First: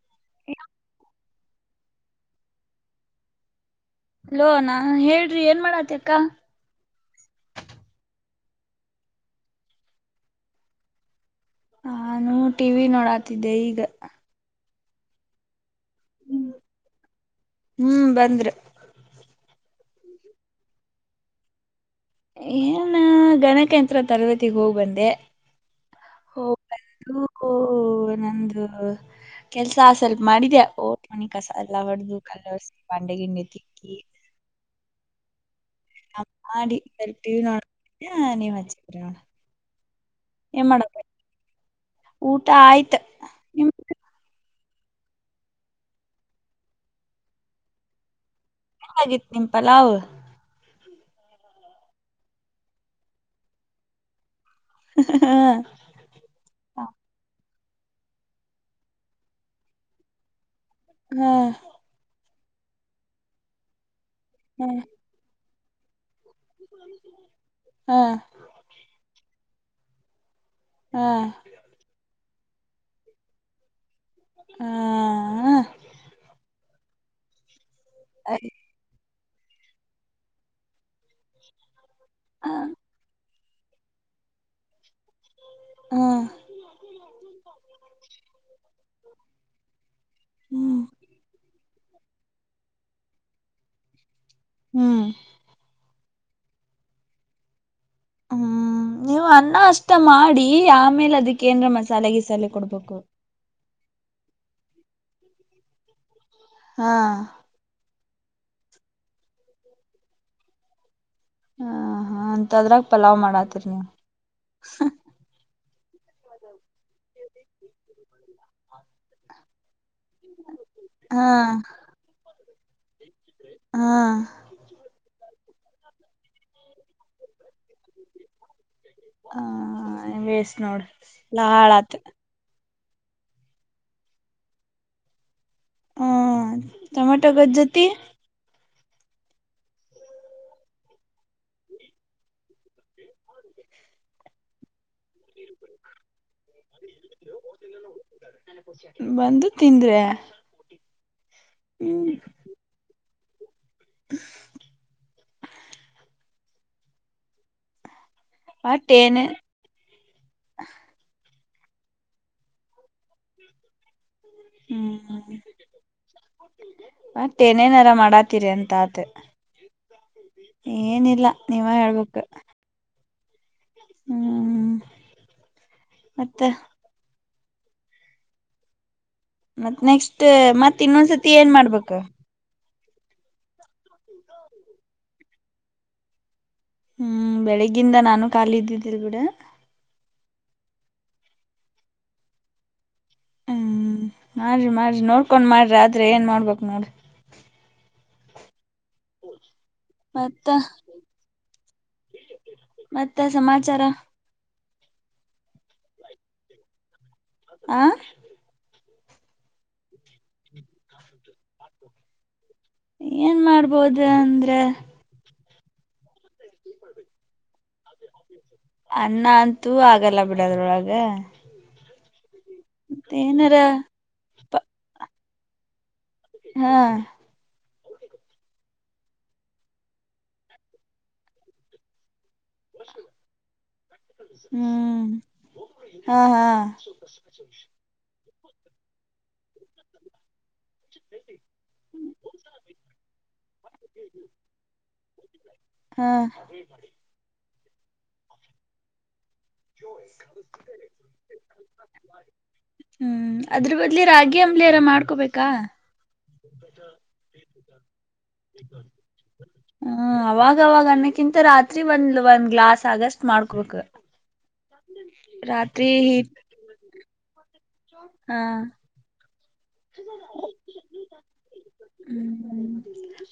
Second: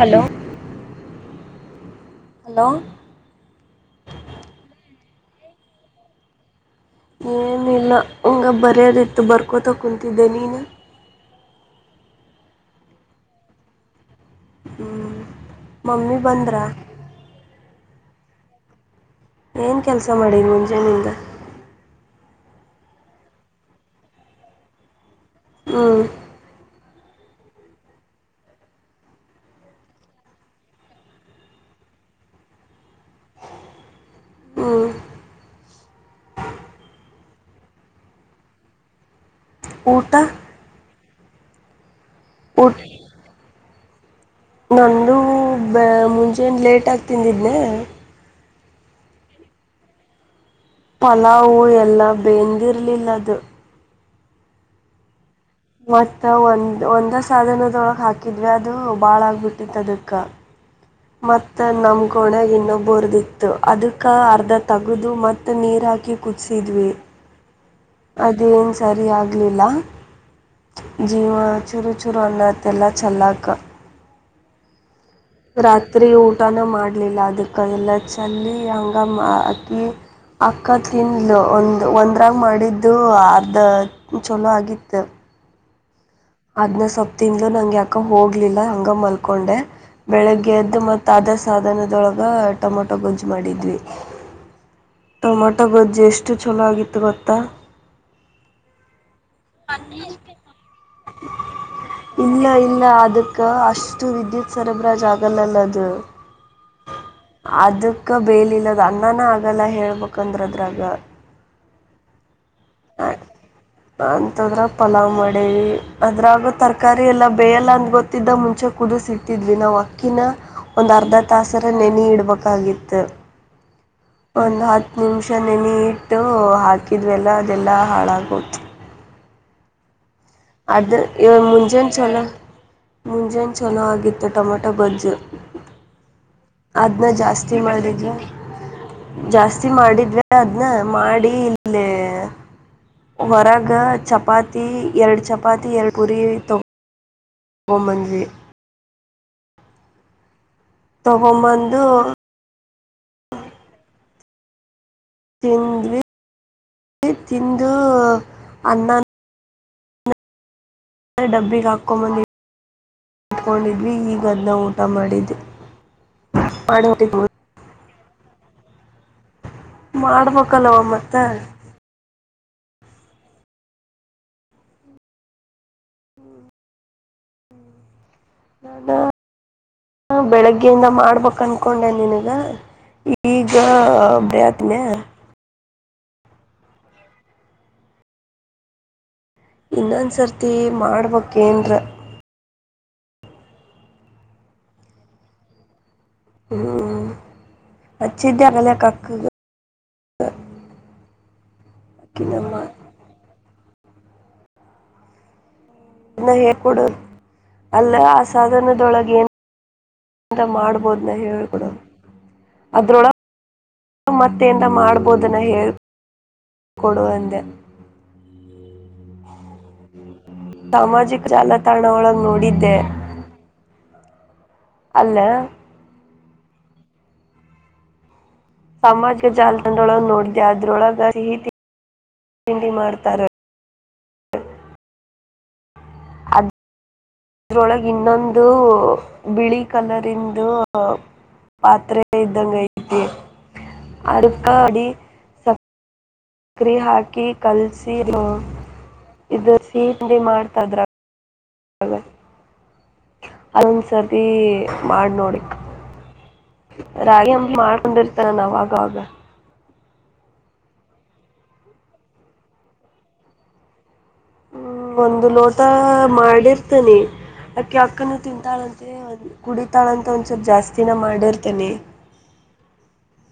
Hello [inaudible] hello ಲೋನಾ ಹೇಳ್ರಿ ಏನ್ ಮಾಡತಿ ಅಕ್ಕಾ ಏನಿಲ್ಲ ಹಂಗೆ ಬರ್ಯೋದಿತ್ತು ಬರ್ಕೋತ ಕುೂತಿದ್ದೆ ನೀನು ನಾನು ಟಿವಿ ನೋಡಾತಿದ್ದೆ ಈಗ ಹ್ಮ್ ಮಮ್ಮಿ ಬಂದ್ರ ಹ್ಮ್ ಬಂದ್ರು ಏನು ಕೆಲಸ ಮಾಡಿ ಮುಂಜಾನೆಯಿಂದ ಏನ್ ಗಣಕಯಂತ್ರ ತರಬೇತಿಗೆ ಹೋಗ್ಬಂದೆ ಹೂ.. ಹ ಬ ನಂದು [inaudible] ಕೆಲ್ಸ ಸ್ವಲ್ಪ ಮಾಡಿದೆ ಓಟ್ ಮನಿ ಕಸ ಎಲ್ಲ ಹೊಡದುು ಕಲ್ಲ ವರ್ಸಿ ಬಂಡೆ ಗಿಂಡಿ ತಿಕ್ಕಿ ಹೂ ವಿ ನೋಡ ನೀವು ಹರ ಊಟ ಏ ಮಾಡ ಊಟ ಆಯ್ತ ನಾನೂ ಬ ಮುಂಜಾನ ಲೇಟಾಗಿ ತಿಂದಿದ್ದನೆ ಗತ್ತು ನಿಂಪಲಾ ಪಲಾವು ಎಲ್ಲ ಬೆೇಂದಿರ್ಲಿಲ್ಲದು ಹಾ ಮತ್ತ ಒಂದ್ ಒಂದ ಸಾಧನದೊಳಗ್ ಹಾಕಿದ್ವಿ ಅದು ಬಾಳ ಆಗ್ಬಿಟ್ಟಿತ್ತು ಅದಕ್ಕ ಹ ಮತ್ತ ನಮ್ಗ ಒಣಗೆ ಇನ್ನೊಬ್ಬರ್ದಿತ್ತು ಅದಕ್ಕ ಅರ್ಧ ಹ ತಗದು ಮ ನೀರ ಹಾಕಿ ಕುದಿಸಿದ್ವಿ ಹ ಅ ಇದೇನು ಸರಿ ಆಗಲಿಲ್ಲ ಜೀವ ಚೂರು ಚೂರು ಅನ್ನೋತ್ತೆಲ್ಲ ಚೆಲ್ಲಾಕ ಹ ರಾತ್ರಿ ಊಟನ ಮಾಡ್ಲಿಲ್ಲ ಅದ ಅಕ್ಕ ಎಲ್ಲ ಹ ಚಲ್ಲಿ ಹಂಗ ಅಕಿ ಅಕ್ಕ ತಿಂದ್ಲು ಒಂದು ಒಂದರಾಗ ಹ ಮಾಡಿದ್ದು ಅದು ಚಲೋ ಆಗಿತ್ತು ಹ ಅದ್ನ ಸ್ವಪ್ ತಿಂದ್ಲು ನಂಗೆ ಯಾಕೋ ಹೋಗ್ಲಿಲ್ಲ ಹಂಗ ಮಲ್ಕೊಂಡೆ, ಬೆಳಗ್ಗೆ ಎದ್ದು ಹ್ಮ್ ಮತ್ತು ಅದ ಸಾಧನದೊಳಗೆ ಟೊಮೊಟೊ ಗೊಜ್ಜು ಮಾಡಿದ್ವಿ ಹ್ಮ್ ಟೊಮಾಟೊ ಗೊಜ್ಜು ಎಷ್ಟು ಚಲೋ ಆಗಿತ್ತು ಗೊತ್ತಾ ಹ್ಮ್ ನೀವು ಅನ್ನ ಅಷ್ಟ ಮಾಡಿ ಆಮೇಲೆ ಅದಕ್ಕೆ ಏನ್ರ ಮಸಾಲೆ ಇಲ್ಲ ಗಿಸಾಲೆ ಇಲ್ಲ ಕೊಡ್ಬೇಕು ಅದಕ್ಕೆ ಅಷ್ಟು ವಿದ್ಯುತ್ ಸರಬರಾಜು ಆಗಲ್ಲಲ್ಲ ಅದು ಹ... ಅದಕ್ಕ ಬೇಲಿಲ್ಲದ ಅನ್ನನ ಆಗಲ್ಲ ಹೇಳ್ಬೇಕಂದ್ರೆ ಅದ್ರಾಗ ಹ ಹ ಅಂತದ್ರಾಗ ಪಲಾವ್ ಮಾಡಾತಿರಿ ನೀವು ಅಂತದ್ರಾಗ ಪಲಾವ್ ಮಾಡಿವಿ ಅದ್ರಾಗ ತರಕಾರಿ ಎಲ್ಲ ಬೇಯಲ್ಲ ಅಂತ ಗೊತ್ತಿದ್ದ ಮುಂಚೆ ಕುದಿಸಿ ಇಟ್ಟಿದ್ವಿ ನಾವು ಅಕಿನ ಒಂದು ಅರ್ಧ ಹಾ ತಾಸರ ನೆನೆ ಇಡ್ಬೇಕಾಗಿತ್ತು ಹಾ ಒಂದು ಹತ್ತು ನಿಮಿಷ ನೆನೆ ಇಟ್ಟು ಹಾಕಿದ್ವೆಲ್ಲ ಅದೆಲ್ಲ ಹಾಳಾಗೋಯ್ತು. ಹ ಹ ವೇಸ್ಟ್ ನೋಡ್ ಅದು ಇವ ಎಲ್ಲ ಮುಂಜಾನೆ ಹಾಳಾತ್ ಚಲೋ ಮುಂಜಾನೆ ಚೆಲೋ ಆಗಿತ್ತು ಟೊಮೊಟೊ ಗೊಜ್ಜು ಹ್ಮ್ ಅದ್ನ ಟೊಮೆಟೊ ಜಾಸ್ತಿ ಗೊಜ್ಜು ಜೊತಿ ಮಾಡಿದ್ವಾ ಜಾಸ್ತಿ ಮಾಡಿದ್ವಿ ಅದ್ನ ಮಾಡಿ ಇಲ್ಲೇ ಹೊರಗ ಚಪಾತಿ ಎರಡು ಚಪಾತಿ ಎರಡು ಪುರಿ ತ ತೊಗೊಂಬಂದ್ವಿ ಬಂದು ತಿಂದ್ರೆ ತಗೊಂಡ್ ಬಂದು ಹ್ಮ್ [unintelligible] ತಿಂದ್ವಿ ತಿಂದು ವಾಟ್ ಅನ್ನ ಏನು ಡಬ್ಬಿಗೆ ಹಾಕೊಂಡಂಬಂದ ಇಟ್ಕೊಂಡಿದ್ವಿ ಈಗ ಈಗೂ ಅದನ್ನ ಊಟ ಹ್ಮ್ ಮಾಡಿದ್ದ ಮಾಡ ಒಟ್ ಏನೇನಾರ ಮಾಡಾತ್ತೀರಿ ಅಂತ ಆತ ಮಾಡಬೇಕು ಏನಿಲ್ಲ ನೀವ ಹೇಳ್ಬೇಕ ಹ್ಮ್ ಮತ್ತ ಮತ್ ನಾನ ನೆಕ್ಸ್ಟ್ ಮತ್ ಬೆಳಗ್ಗೆಯಿಂದ ಇನ್ನೊಂದ್ಸತಿ ಮಾಡ್ಬೇಕ ಏನ್ ಅನ್ಕೊಂಡೆ ಮಾಡ್ಬೇಕ ನಿನಗ ಈಗ ಬರೆಯಕ್ ಹತ್ತನೇ ಹ್ಮ್ ಬೆಳಿಗಿಂದ ನಾನು ಖಾಲಿ ಇದ್ದಿದ್ದಿಲ್ಲ ಬಿಡು ಇನ್ನೊಂದ್ ಸರ್ತಿ ಮಾಡ್ಬೇಕ್ ಏನಾರ ಹು ಮಾಡ್ರಿ ಮಾಡ್ರಿ ನೋಡ್ಕೊಂಡ್ ಮಾಡ್ರಿ ಆದ್ರೆ ಏನ್ ಮಾಡ್ಬಬೇಕ ನೋಡ ಹಚ್ಚಿದ್ಯ ಆಗಲ್ಲ ಕಕ್ಕಗ ಮತ್ತ ಕಲಮ್ಮ ಮತ್ತೆ ಸಮಾಚಾರ ಅನ್ನ ಹೇ ಕೊಡದು ಆ ಅಲ್ಲೆ ಸಾಧನದೊಳಗೆ ಏನುಂತ ಮಾಡ್ಬೋದನ್ನ ಹೇಳಿಬೀಡು ಅದ್ರೊಳ ಏನ್ ಮಾಡ್ಬೋದ ಮತ್ತೆ ಅಂದ್ರ ಎಂತ ಮಾಡ್ಬ ಓದನ್ನು ಹೇ ಕೊಡುವಂದೆ ಅನ್ನ ಆಗಲ್ಲ ಬಿಡದ್ರೊಳಗ ಸಾಮಾಜಿಕ ಜಾಲತಾಣ ಒಳಗೆ ನೋಡಿದ್ದೆ ಮತ್ತೆ ಏನರ ಅಲ್ಲ ಹಾ ಸಾಮಾಜಿಕ ಜಾಲತಾಣೊಳ ನೋಡ್ದ ಅದ್ರೊಳಗ ಸಿಹಿ ತಿಂಡಿ ಮಾಡ್ತಾರೆ ಹ್ಮ್ ಹಾ ಹಾ ಇದರೊಳಗೆ ಇನ್ನೊಂದು ಬಿಳಿ ಕಲರ್ ಇಂದು ಪಾತ್ರೆ ಇದ್ದಂಗ ಐತಿ ಅದಕ್ಕ ಅಡಿ ಹಾ ಕ್ರಿ ಹಾಕಿ ಕಲ್ಸಿ ಇ ಸ್ವೀ ಮಾಡ್ತದ್ರ ಹ್ಮ್ ಅದ್ರ ಬದ್ಲಿ ಅದೊಂದ್ಸತಿ ರಾಗಿ ಅಂಬ್ಲಿಯಾರ ಮಾಡ ನೋಡಿ ಮಾಡ್ಕೋಬೇಕಾ ರಾಗಿ ಅಂಬಲಿ ಮಾಡ್ಕೊಂಡಿರ್ತಾರ ನಾವ್ ಆವಾಗವಾಗ ಹ್ಮ ಅವಾಗವಾಗ ಅನ್ನಕ್ಕಿಂತ ರಾತ್ರಿ ಒಂದ್ ಒಂದ್ ಗ್ಲಾಸ್ ಆಗಷ್ಟ್ ಮಾಡ್ಕೊಬೇಕು ಹ್ಮ್ ಒಂದು ಲೋಟ ಹೀಟ್ ಮಾಡಿರ್ತನಿ ಆಕ್ಕಿ ಅಕ್ಕನು ಹಾ ತಿಂತಾಳಂತೆ ಕುಡಿತಾಳ ಅಂತ ಒಂದ ಚೂರ್ ಜಾಸ್ತಿನ ಮಾಡಿರ್ತನಿ ಹ್ಮ್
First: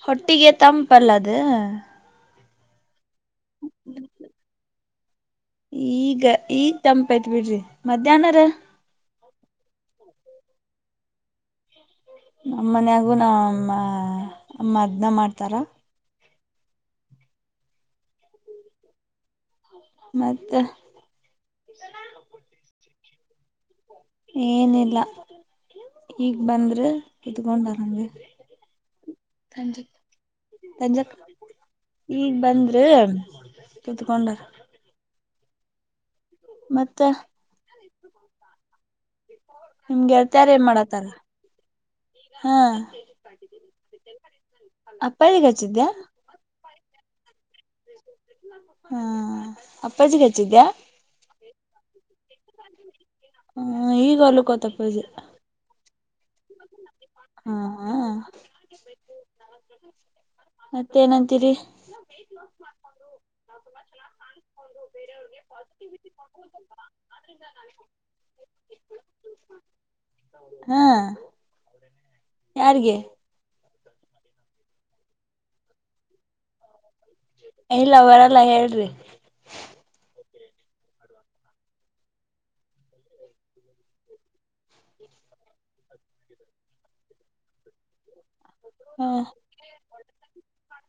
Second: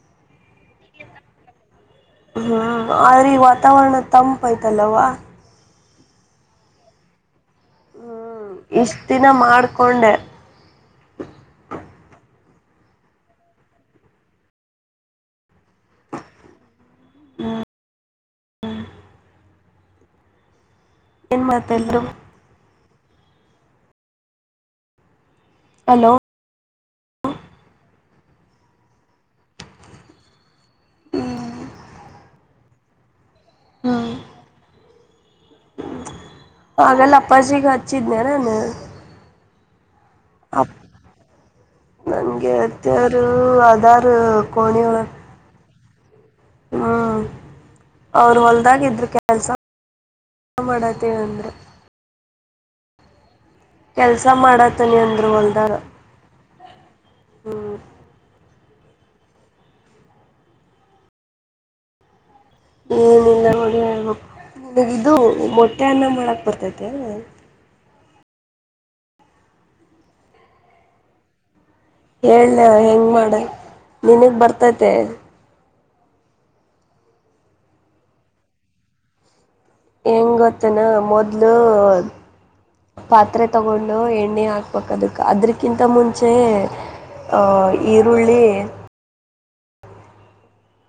ಹೊಟ್ಟಿಗೆ ತಂಪಲ್ಲದ ಹ್ಮ್ ಆದ್ರ ಈ ವಾತಾವರಣ ತಂಪ ಆಯ್ತಲ್ಲವಾ ಈಗ ಈಗ ತಂಪೈತ್ ಬಿಡ್ರಿ ಮಧ್ಯಾಹ್ನರ ಇಷ್ಟ ದಿನ ಮಾಡಕೊಂಡೆ ನಮ್ಮ ಮನ್ಯಾಗುನ ಅ ಅಮ್ಮ ಅದ್ನ ಮಾಡ್ತಾರ ಹ್ಮ್ ಹ್ಮ್ ಮತ್ತ ಏನ್ ಮಾತಲ್ರು ಏನಿಲ್ಲಾ ಹಲೋ ಈಗ ಬಂದ್ರೆ ಇದತ್ಕೊಂಡರಂಗೆ ಜ ಈಗ ಬಂದ್ರೆ ಹ್ಮ್ ಕುತ್ಕೊಂಡಾರ ಮತ್ತ ಹಾಗಲ್ಲ ಅಪ್ಪಾಜಿಗ ಹಚ್ಚಿದ್ನೆ ನಾನು ನಿಮ್ಮ ಗೆಳರ್ತಾರ ಏನ್ ಅಪ್ ಮಾಡತಾರ ಹಾ ಹುಂ ಆಧಾರ್ ಕೊನೆಯೋಳಗ ಪೈಗೆ ಹಚ್ಚಿದ್ದೆಯಾ ಹ್ಮ ಅವರು ಹೊಲ್ದಾಗ ಹಾ ಇದ್ರ ಕೆಲ್ಸ ಅಪ್ಪಾಜಿಗೆ ಹಚ್ಚಿದ್ಯಾ ಮಾಡ ತ್ತ ಅಂದರೆೆ ಹ ಈಗ ಕೆಲಸ ಹೊಲಕ್ ಹೋತ ಮಾಡತನಿ ಅಪ್ಪಾಜಿ ಅಂದ್ರ ಹೊಲ್ದಾಗ ಹಾ ಹ್ಮ್ ಹಾ ಮತ್ತೇನಂತೀರಿ ಏನಿಲ್ಲ ಹೊ ನಿನಗಿದ ಇದು ಮೊಟ್ಟೆನ್ನ ಮಾಡಕ್ ಬರ್ತೈತೆ ಹಾ ಹೇಳಲ ಯಾರಿಗೆ ಹೆಂಗ ಮಾಡ ನಿನಗ್ ಬರ್ತೈತೆ ಇಲ್ಲ ಬರಲ್ಲ ಹೇಳ್ರಿ ಹೆಂಗ ಗೊತ್ತನ ಮೊದ್ಲ ಪಾತ್ರೆ ತಗೊಂಡು ಎಣ್ಣಿ ಹಾಕ್ ಹಾಕ್ಕಬಕ್ಕ ಅದಕ್ ಅದರಕ್ಕಿಂತ ಮುಂಚೆ ಈರುಳ್ಳಿ ಹಾ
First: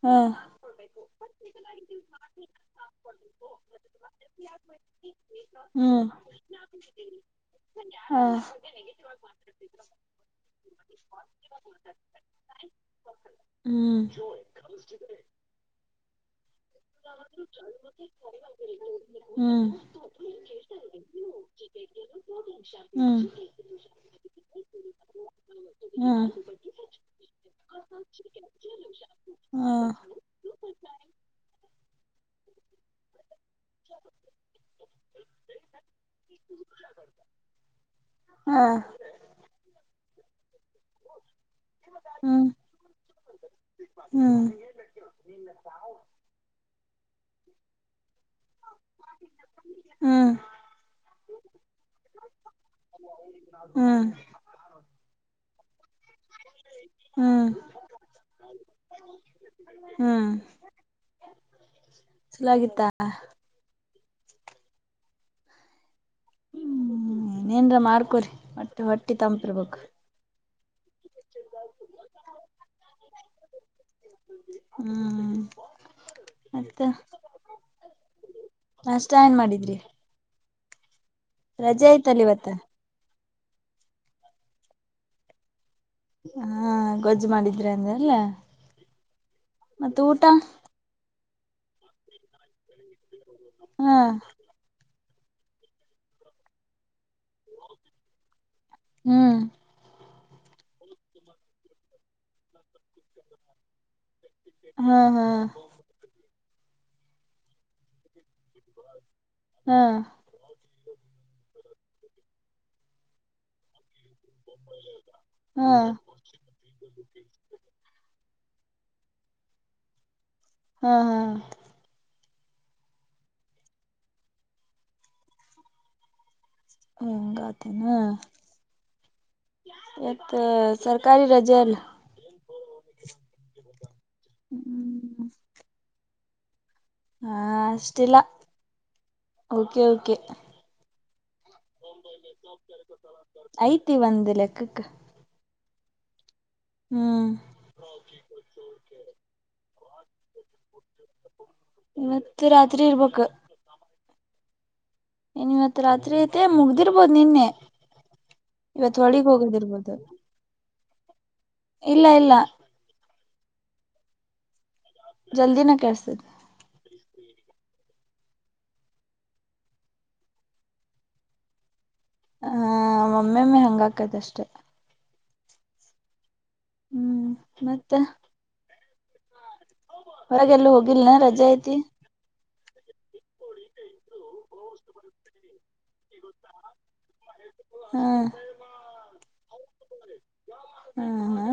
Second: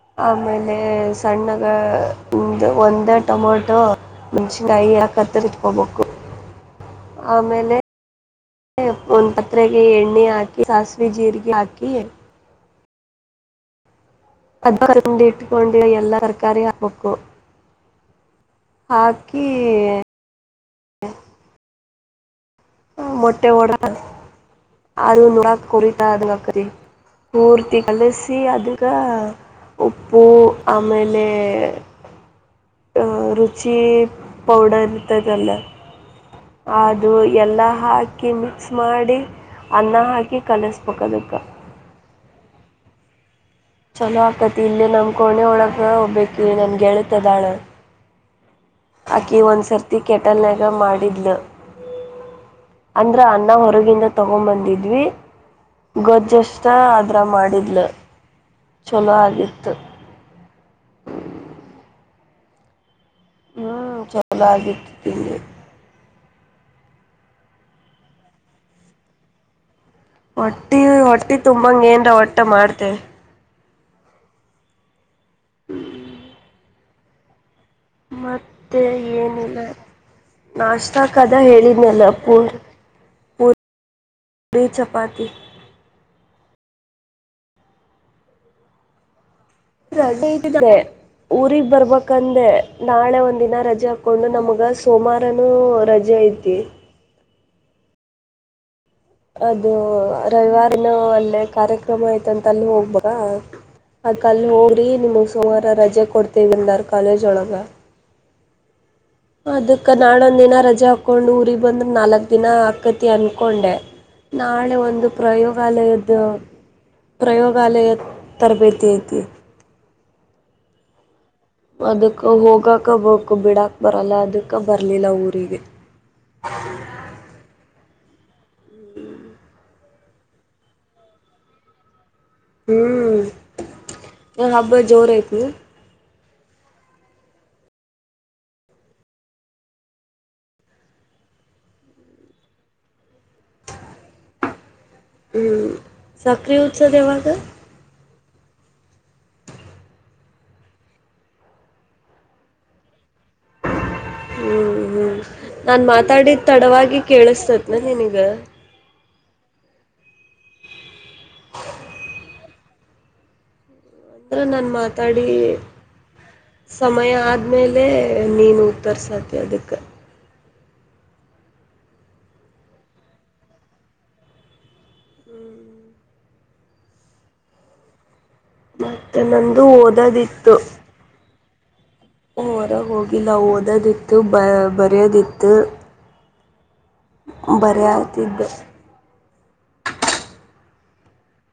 ಹಾ ಆಮೇಲ ಮೇಲೆ ಸಣ್ಣಗ ಒಂದ್ ಒಂದ್ ಟೊಮೊಟೊ ಹುಂಚಿಕಾಯಿ ಹತ್ತರಿಟ್ಕೂ ಬೂಕ್ಕು ಹ್ಮ್ ಆಮೇಲೆ ಹಾ ಒಂದ್ ಪತ್ರೆಗೆ ಎಣ್ಣೆ ಹಾಕಿ ಸಾಸಿವಿ ಜೀರಿಗಿ ಹಾಕಿ ಹ್ಮ್ ಅದ ಕಟ್ಟ ಮಾಡಿ ಇಟ್ಕೊಂಡಿರು ಎಲ್ಲಾ ತರಕಾರಿ ಹಾಕ್ಬಕು [inaudible] ಹಾಕಿ ಹ್ಮ್ ಹ್ಮ್ ಮೊಟ್ಟೆ ಹೊಡದಾಕ್ ಅದು ನೋಡಾಕ್ ಹ್ಮ್ ಕುರಿತಾದಂಗಕರಿ ಪೂರ್ತಿ ಕಲಿಸಿ ಅದಕ್ಕ ಹ್ಮ್ ಉಪ್ಪು ಆಮೇಲೆ ಅ ರುಚಿ ಪೌಡರ್ ಇರತದಲ್ಲ ಅದು ಎಲ್ಲ ಹಾಕಿ ಹಾ ಮಿಕ್ಸ್ ಮಾಡಿ ಅನ್ನ ಹಾಕಿ ಕಲಿಸ್ಬೇಕ್ ಅದಕ್ಕ ಹ್ಮ್ ಚಲೋ ಹ್ಮ್ ಆಕತಿ ಇಲ್ಲೆ ನಮ್ ಕೋಣೆ ಒಳಗ ಒಬ್ಬಕಿ ನನ್ನ ಗೆಳತಿದಾಳ ಆಕಿ ಒಂದ್ಸರ್ತಿ ಹ್ಮ್ ಕೆಟಲ್ನ್ಯಾಗ ಮಾಡಿದ್ಲ ಅಂದ್ರ ಅನ್ನ ಹೊರಗಿಂದ ಹ್ಮ್ ತಗೊಂಬಂದಿದ್ವಿ ಗೊಜ್ಜು ಜಷ್ಟ ಅದ್ರಾಗ ಹ್ಮ್ ಮಾಡಿದ್ಲ ಚಲೋ ಆಗಿತ್ತು ಹ್ಮ್ ಚಲೋ ಆಗಿತ್ತಾ ಹ್ಞ ಚಲೋ ಆಗಿತ್ತ ತಿಂದವಿ ಹ್ಮ್ ಏನ್ರ ಮಾಡ್ಕೊರಿ ಹೊಟ್ಟಿ ಹೊಟ್ಟಿ ತಂಪಿರ್ಬೇಕ್ ಹೊಟ್ಟಿ ಹೊಟ್ಟಿ ತುಂಬಂಗ ಏನ್ರ ಒಟ್ಟ ಮಾಡ್ತೇವೆ ಹ್ಮ್ ಹ್ಮ್ ಮತ್ತ ಮತ್ತೆ ನಾಷ್ಟ ಏನ್ ಏನಿಲ್ಲ ಮಾಡಿದ್ರಿ ನಾಷ್ಟಾಕದ ರಜೆ ಹೇಳಿದನಲ್ಲ ಆಯ್ತಲ್ಲ ಪೂ ಇವತ್ತ ಪೂರಿ ಪೂರಿ ಚಪಾತಿ ಹಾ ಗೊಜ್ಜ ಮಾಡಿದ್ರೆ ಅಂದ್ರಲ್ಲ ಮತ್ತ ರಜೆ ಊಟ ಐತೆ ಊರಿಗ್ ಬರಬೇಕಂದೆ ನಾಳೆ ಒಂದ ದಿನ ರಜೆ ಹಾ ಹಾಕೊಂಡು ನಮ್ಗ ಸೋಮಾರನು ರಜೆ ಐತಿ ಹ್ಮ್ ಇದು ರವಿವಾರನು ಅಲ್ಲೇ ಕಾರ್ಯಕ್ರಮ ಆಯ್ತಂತ ಅಲ್ಲಿ ಹೋಗಬೇಕ್ ಅದಕಲ್ಲ ಹೋಗ್ರಿ ಹಾ ನಿಮಗ ಹಾ ಸೋಮಾರ ರಜೆ ಕೊಡ್ತೀವಿ ಅಂದರ್ ಕಾಲೇಜ್ ಒಳಗ ಹಾ ಅದಕ್ಕ ನಾಳ ಒಂದ ದಿನ ರಜೆ ಹಾಕೊಂಡು ಊರಿಗ ಬಂದ್ರ ನಾಲ್ಕ್ ದಿನ ಆಕತಿ ಅನ್ಕೊಂಡೆ ನಾಳೆ ಒಂದು ಹಾ ಪ್ರಯೋಗಾಲಯದ್ದ ಪ್ರಯೋಗಾಲಯದ ತರಬೇತಿ ಐತಿ ಹಾ ಹಾ ಅದಕ್ಕ ಹೋಗಾಕ ಬೇಕ ಬಿಡಕ ಬರಲ್ಲ ಅದಕ್ಕ ಬರಲಿಲ್ಲ ಊರಿಗೆ ಹಂಗಾತೆನ ಇವತ್ತ ಸರ್ಕಾರಿ ರಜೆ ಅಲ್ಲ್ ಹ್ಮ್ ಹಬ್ಬ ಜೋರ ಐತಿ ಹಾ ಅಷ್ಟಿಲ್ಲ ಓಕೆ ಓಕೆ ಐತಿ ಒಂದ್ ಲೆಕ್ಕಕ್ಕ ಹ್ಮ್ ಸಕ್ರಿ ಉತ್ಸದೆವಾಗ ಹ್ಮ್ ಇವತ್ ರಾತ್ರಿ ಇರ್ಬೇಕ ಹ್ಮ್ ಹ್ಮ್ ಇನ್ ಇವತ್ ನಾನ್ ರಾತ್ರಿ ಐತೆ ಮಾತಾಡಿದ ತಡವಾಗಿ ಕೇಳಿಸತೇತ್ನ ನೀನಗ ಇವತ್ತು ಹೊಳಿಗ್ ಹೋಗೋದಿರ್ಬೋದು ಹ ಇಲ್ಲ ಇಲ್ಲ ಅಂದ್ರೆ ನಾನು ಮಾತಾಡಿ ಜಲ್ದಿನ ಕೆಡ್ಸ್ತದ ಸಮಯ ಆದಮೇಲೆ ನೀನು ತರ್ರಿಸಾತಿ ಅದಕ್ಕೆ ಹ ಮಮ್ಮಿಮ್ಮಿ ಹಂಗಾಕದ ಅಷ್ಟೇ ಹ್ಮ್ ಮತ್ತೆ ಮತ್ತೆ ನಂದು ಓದ ಹೊರಗೆ ಎಲ್ಲ ಹೋಗಿಲ್ಲನ ರಜೆ ಐತಿ ಹೊರಗೆ ಹೋಗಿ ನಾವು ಓದೋದಿತ್ತು ಬ ಬರೆಯೋದಿತ್ತು ಬರ ಹಾ ಹಾ ಹಾ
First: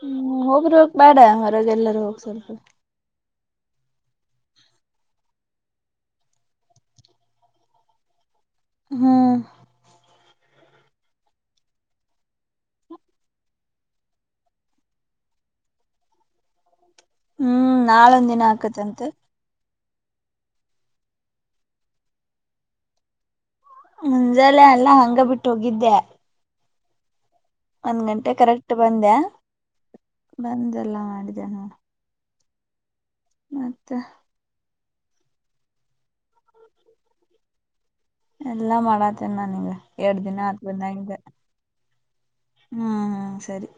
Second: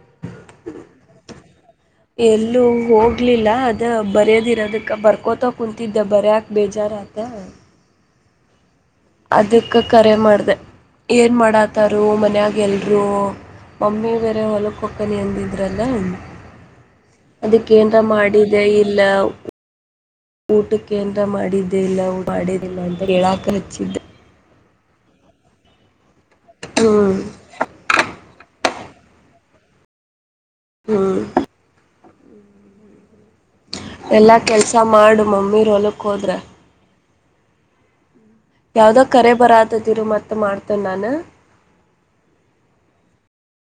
ಹ್ಮ ಹಬ್ರರಗ ಬೇಡ ಹೊರಗೆಲ್ಲ ಎಲ್ಲೂ ಹೋಗಿ ಆಗಲಿಲ್ಲ ಅದು ಬರ್ಯೋದಿರೋದಕ್ಕೆ ಬರ್ಕೋತಾ ಕುತಿದ್ದೆ ಬರಕ ಬೇಜಾರತ್ತ ಹ್ಮ್ ಅದಕ್ಕ ಕರೆ ಮಾಡ್ದ ಏನ್ ಮಾಡಾತಾರ ಮನ್ಯಾಗ ಎಲ್ರು ಮಮ್ಮಿ ಬೇರೆ ಹೊಲಕ್ ಹಕನಿ ಅಂದಿದ್ರಲ್ಲ ಹ್ಮ್ ಅದಕ್ಕೇನ್ ನಾಳೊಂದ್ ದಿನ ಮಾಡಿದೆ ಇಲ್ಲ ಆಕತ್ತಂತೆ ಊಟ ಏನ್ದ್ರ ಮಾಡಿದ್ದೇ ಇಲ್ಲ ಮಾಡಿಲ್ಲ ಅಂತ ಹೇಳಾಕ ಹಚ್ಚಿದ್ದ ಮುಂಜಾನೆ ಎಲ್ಲ ಹಂಗೆ ಬಿಟ್ಟು ಹೋಗಿದ್ದೆ ಹ್ಮ ಒಂದ್ ಗಂಟೆ ಕರೆಕ್ಟ್ ಬಂದೆ ಬಂದಲ್ಲ ಮಾಡಿದೆ ನ ಹ್ಮ್ ಮತ್ತುತ್ತ ಎಲ್ಲ ಕೆಲಸ ಮಾಡು ಮಮ್ಮಿರು ಹೊಲಕ್ಕೆ ಹೋದ್ರೆ ಎಲ್ಲಾ ಯಾವ್ದೋ ಕರೆ ಮಾಡಾತೇನ ನಾನೀಗ ಬರಾತೇತಿರು ಎರಡ್ ಮತ್ತ್ ದಿನ ಹತ್ ಬಂದ ಮಾಡ್ತೇನ್ ಹಂಗ ನಾನ. ಹ್ಮ ಸರಿ